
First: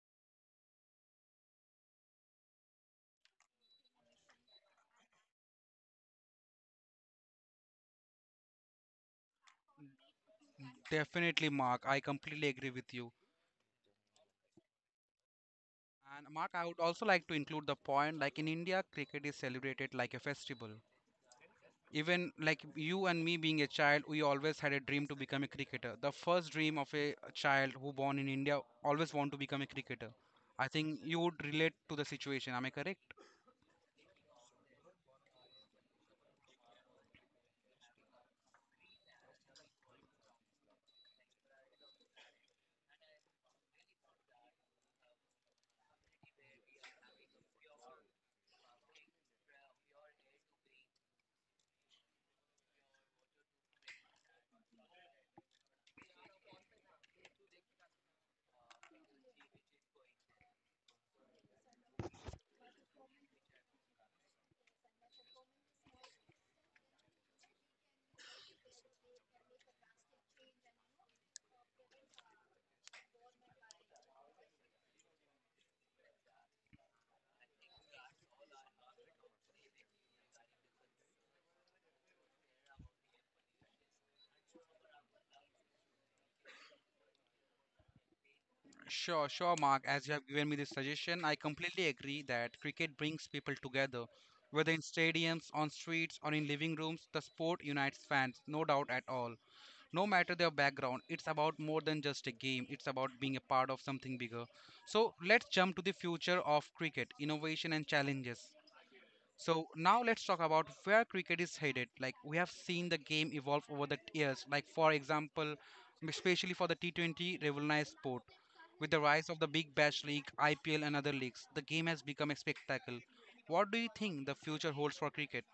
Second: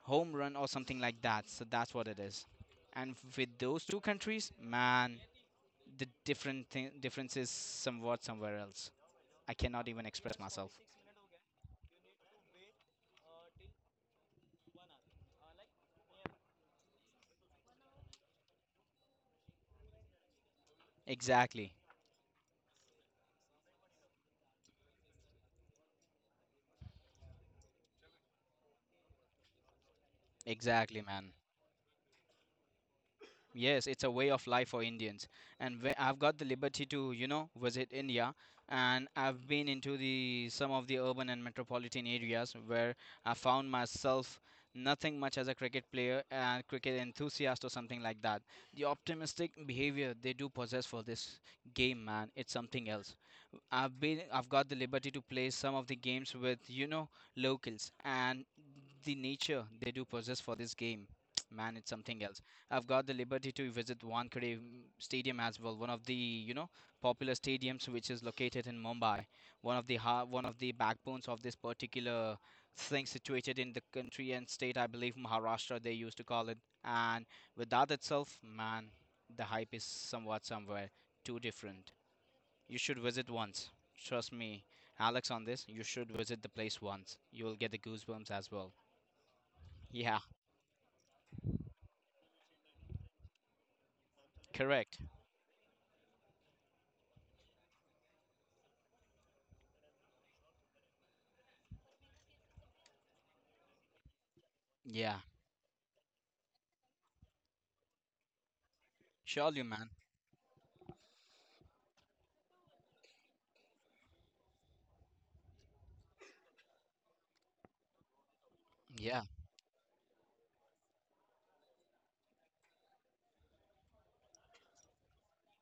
Speaker 1: home run or something like that. So that's what it is. And with those two countries, man, the difference is somewhat somewhere else. I cannot even express myself.
Speaker 2: Definitely, Mark. I completely agree with you. And Mark, I would also like to include the point like in India, cricket is celebrated like a festival.
Speaker 1: Exactly.
Speaker 2: Even like you and me being a child, we always had a dream to become a cricketer. The first dream of a child who born in India always want to become a cricketer. I
Speaker 1: Exactly,
Speaker 2: think you
Speaker 1: man.
Speaker 2: would relate to the situation. Am I correct?
Speaker 1: Yes, it's a way of life for Indians. And when I've got the liberty to, visit India, and I've been into the some of the urban and metropolitan areas where I found myself nothing much as a cricket player and cricket enthusiast or something like that. The optimistic behavior they do possess for this game, man, it's something else. I've got the liberty to play some of the games with locals and the nature they do possess for this game. Man, it's something else. I've got the liberty to visit Wankhede Stadium as well, one of the popular stadiums which is located in Mumbai. One of the backbones of this particular thing situated in the country and state, I believe Maharashtra they used to call it. And with that itself, man, the hype is somewhat somewhere too different. You should visit once. Trust me, Alex, on this, you should visit the place once. You will get the goosebumps as well.
Speaker 2: Sure, sure, Mark. As
Speaker 1: Yeah,
Speaker 2: you have given me this suggestion, I completely agree that cricket brings people together. Whether in
Speaker 1: correct.
Speaker 2: stadiums, on streets, or in living rooms, the sport unites fans, no doubt at all. No matter their background, it's about more than just a game, it's about being a part of something bigger.
Speaker 1: Yeah,
Speaker 2: So, let's jump to the future of cricket, innovation, and challenges.
Speaker 1: surely,
Speaker 2: So
Speaker 1: man.
Speaker 2: now let's talk about where cricket is headed. Like we have seen the game evolve over the years. Like for example, especially for the T20 revolutionized sport. With the
Speaker 1: Yeah.
Speaker 2: rise of the Big Bash League, IPL and other leagues, the game has become a spectacle. What do you think the future holds for cricket?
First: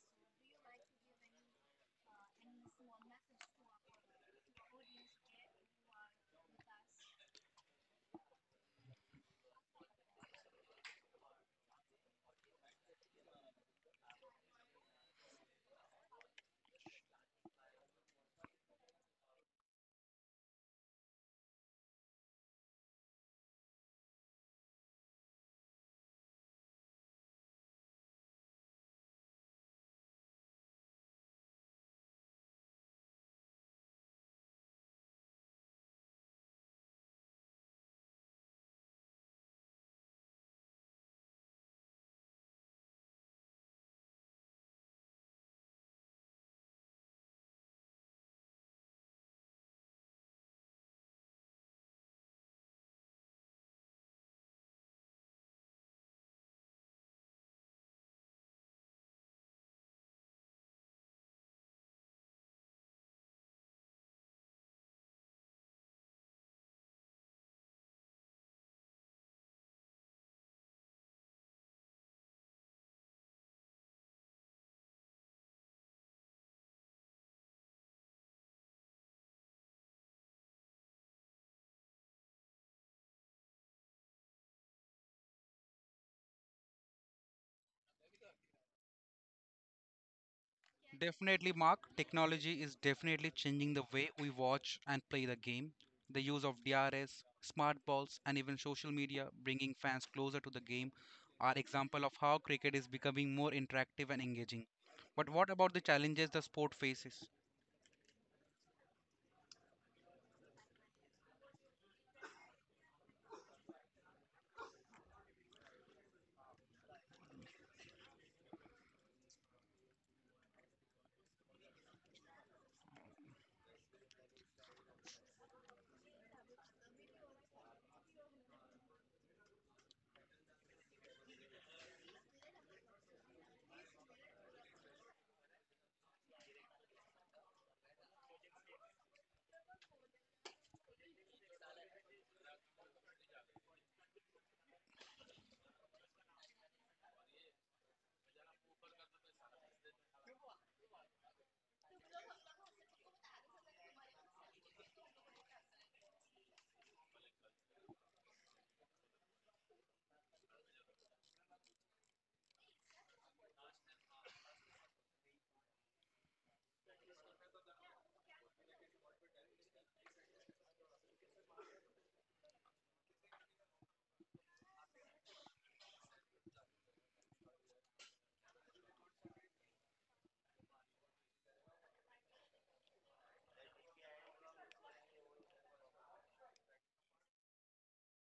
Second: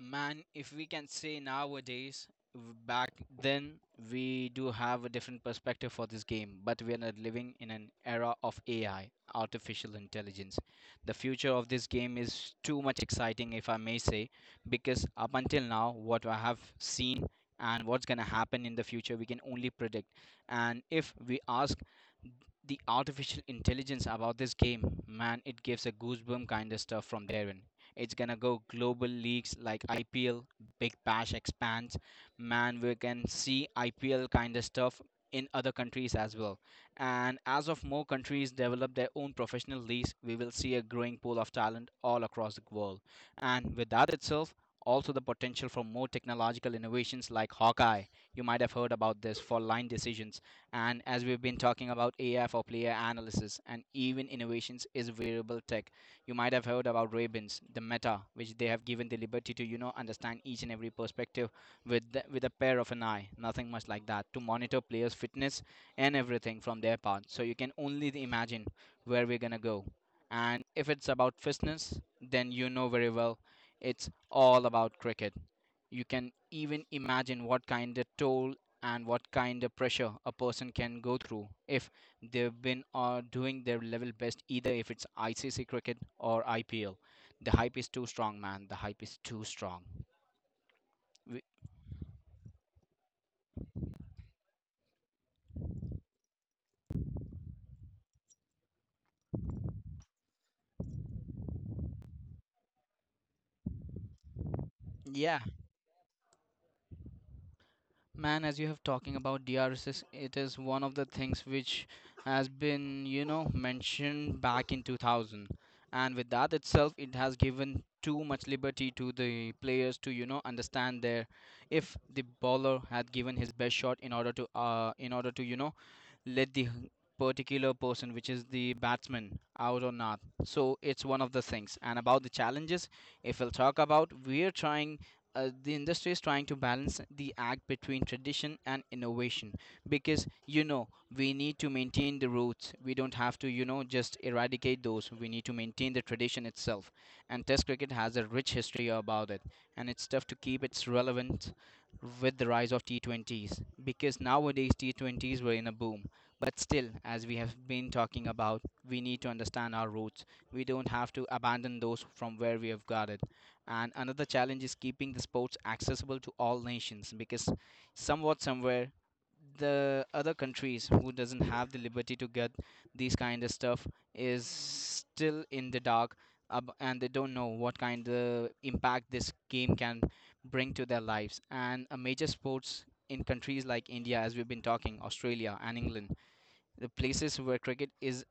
Speaker 1: Man, if we can say nowadays, back then we do have a different perspective for this game, but we are not living in an era of AI, artificial intelligence. The future of this game is too much exciting, if I may say, because up until now, what I have seen and what's going to happen in the future, we can only predict. And if we ask the artificial intelligence about this game, man, it gives a goosebump kind of stuff from therein. It's gonna go global leagues like IPL, Big Bash expands. Man, we can see IPL kind of stuff in other countries as well. And as of more countries develop their own professional leagues, we will see a growing pool of talent all across the world. And with that itself, also the potential for more technological innovations like Hawkeye. You might have heard about this for line decisions. And as we've been talking about AI for player analysis and even innovations is variable tech. You might have heard about Rabins, the meta, which they have given the liberty to, understand each and every perspective with with a pair of an eye, nothing much like that, to monitor players' fitness and everything from their part. So you can only imagine where we're gonna go. And if it's about fitness, then you know very well it's all about cricket. You can even imagine what kind of toll and what kind of pressure a person can go through if they've been doing their level best, either if it's ICC cricket or IPL. The hype is too strong, man. The hype is too strong. We,
Speaker 2: Definitely, Mark. Technology is definitely changing the way we watch and play the game. The use of DRS, smart balls, and even social media bringing fans closer to the game are example of how cricket is becoming more interactive and engaging. But
Speaker 1: yeah,
Speaker 2: what about the challenges the sport faces?
Speaker 1: man, as you have talking about DRSs, it is one of the things which has been, mentioned back in 2000. And with that itself, it has given too much liberty to the players to, understand their, if the bowler had given his best shot in order to, in order to, let the particular person, which is the batsman, out or not. So it's one of the things. And about the challenges, if we'll talk about, we're trying the industry is trying to balance the act between tradition and innovation, because, you know, we need to maintain the roots. We don't have to, just eradicate those. We need to maintain the tradition itself. And test cricket has a rich history about it, and it's tough to keep its relevance with the rise of T20s, because nowadays T20s were in a boom. But still, as we have been talking about, we need to understand our roots. We don't have to abandon those from where we have got it. And another challenge is keeping the sports accessible to all nations, because somewhat somewhere the other countries who doesn't have the liberty to get these kind of stuff is still in the dark, and they don't know what kind of impact this game can bring to their lives. And a major sports in countries like India, as we've been talking, Australia and England, the places where cricket is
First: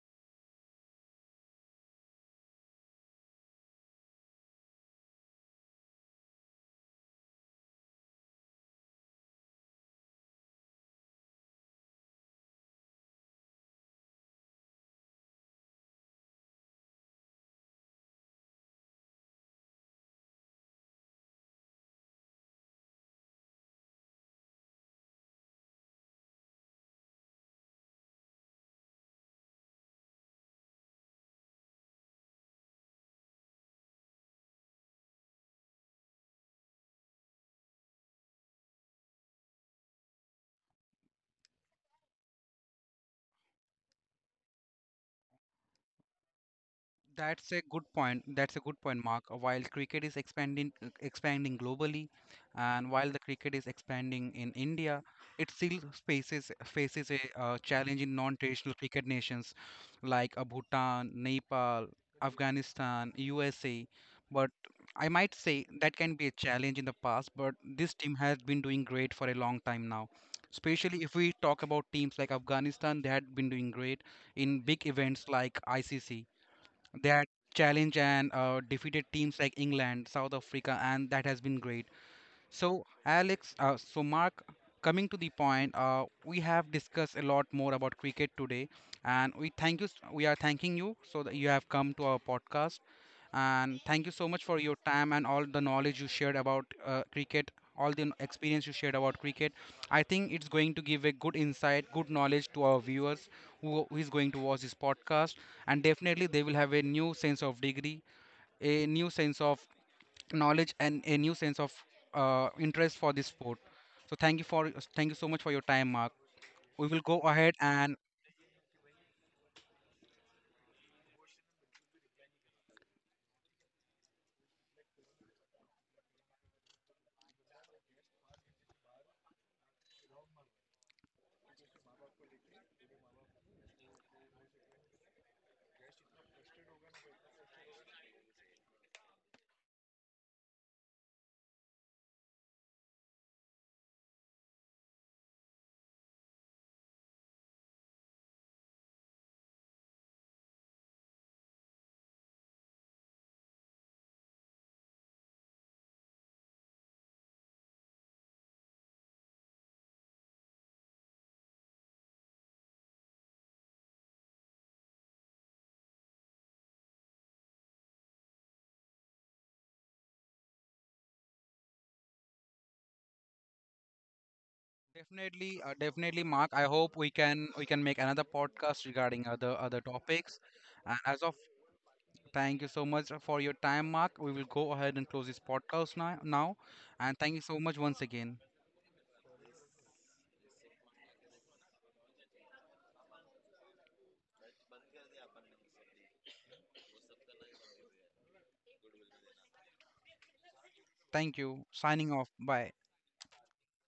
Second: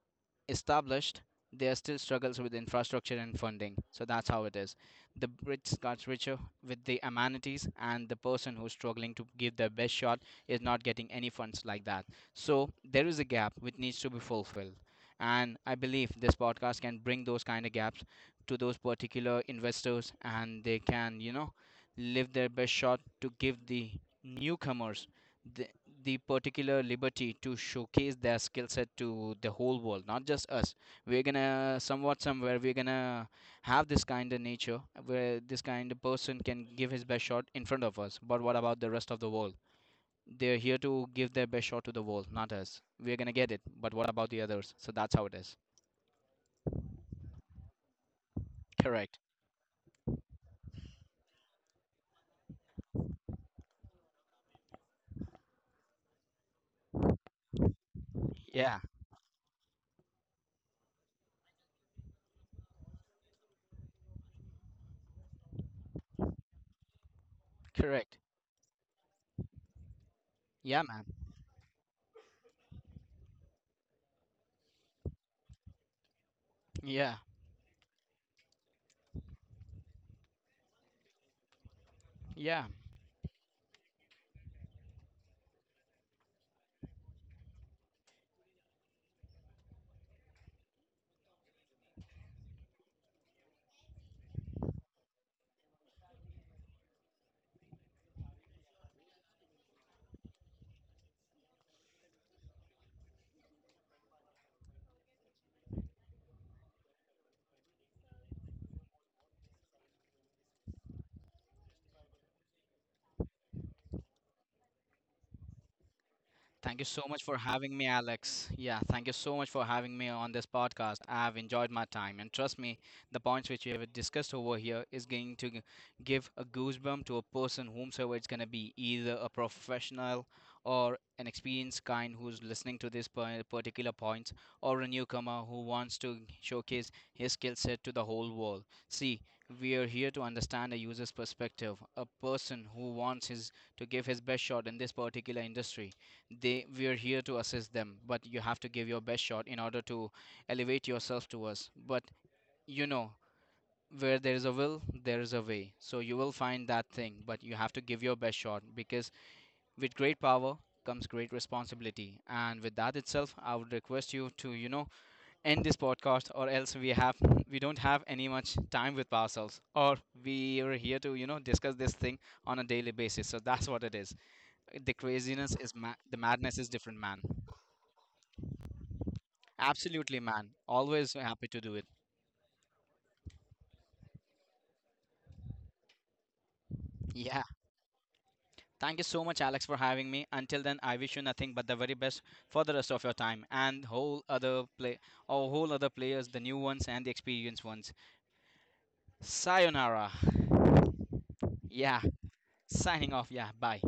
Speaker 1: established, there are still struggles with infrastructure and funding. So that's how it is. The rich gets richer with the amenities, and the person who's struggling to give their best shot is not getting any funds like that. So there is a gap which needs to be fulfilled. And I believe this podcast can bring those kind of gaps to those particular investors, and they can, live their best shot to give the newcomers the the particular liberty to showcase their skill set to the whole world, not just us. We're gonna Somewhat somewhere, we're gonna have this kind of nature where this kind of person can give his best shot in front of us, but what about the rest of the world? They're here to give their best shot to the world, not us. We're gonna get it, but what about the others? So that's how it is.
Speaker 2: That's a good point. That's a good point,
Speaker 1: Correct.
Speaker 2: Mark. While cricket is expanding globally, and while the cricket is expanding in India, it still faces a challenge in non-traditional
Speaker 1: Yeah,
Speaker 2: cricket nations like Bhutan, Nepal, Afghanistan, USA. But I might say that can be a challenge in the past, but this team
Speaker 1: correct.
Speaker 2: has been doing great for a long time now.
Speaker 1: Yeah,
Speaker 2: Especially
Speaker 1: man.
Speaker 2: if we talk about teams like Afghanistan, they had been doing great in big events like ICC. They
Speaker 1: Yeah.
Speaker 2: had challenged and defeated teams like England, South Africa, and that has been great.
Speaker 1: Yeah.
Speaker 2: So, Alex, so Mark, coming to the point, we have discussed a lot more about cricket today, and we thank you. We are thanking you so that you have come to our podcast, and thank you so much for your time and all the knowledge you shared about cricket, all the experience you shared about cricket. I think it's going to give a good insight, good knowledge to our viewers who is going to watch this podcast, and definitely they will have a new sense of degree a new sense of knowledge and a new sense of interest for this sport. So thank you for thank you so much for your time, Mark.
Speaker 1: Thank you
Speaker 2: We will
Speaker 1: so
Speaker 2: go
Speaker 1: much for
Speaker 2: ahead
Speaker 1: having me,
Speaker 2: and
Speaker 1: Alex. Yeah, thank you so much for having me on this podcast. I've enjoyed my time, and trust me, the points which we have discussed over here is going to give a goosebump to a person, whomsoever it's going to be, either a professional or an experienced kind who's listening to this particular points, or a newcomer who wants to showcase his skill set to the whole world. See, we are here to understand a user's perspective, a person who wants his to give his best shot in this particular industry. They We're here to assist them, but you have to give your best shot in order to elevate yourself to us. But, you know, where there is a will, there is a way, so you will find that thing. But you have to give your best shot, because with great power comes great responsibility. And with that itself, I would request you to, end this podcast, or else we have, we don't have any much time with ourselves. Or we are here to, discuss this thing on a daily basis. So that's what it is. The
Speaker 2: definitely,
Speaker 1: the
Speaker 2: definitely, Mark.
Speaker 1: madness
Speaker 2: I
Speaker 1: is
Speaker 2: hope
Speaker 1: different,
Speaker 2: we
Speaker 1: man.
Speaker 2: can we can make another podcast regarding other
Speaker 1: Absolutely,
Speaker 2: topics.
Speaker 1: man.
Speaker 2: And
Speaker 1: Always
Speaker 2: as of
Speaker 1: happy to do it.
Speaker 2: thank you so much for your time, Mark. We will go ahead and close this podcast now. Now, and thank
Speaker 1: Yeah.
Speaker 2: you so much once again.
Speaker 1: Thank you so much, Alex, for having me. Until then, I wish you nothing but the very best for the rest of your time and or whole other players, the new ones and the experienced ones. Sayonara.
Speaker 2: Thank you.
Speaker 1: Yeah.
Speaker 2: Signing off. Bye.
Speaker 1: Signing off. Yeah. Bye.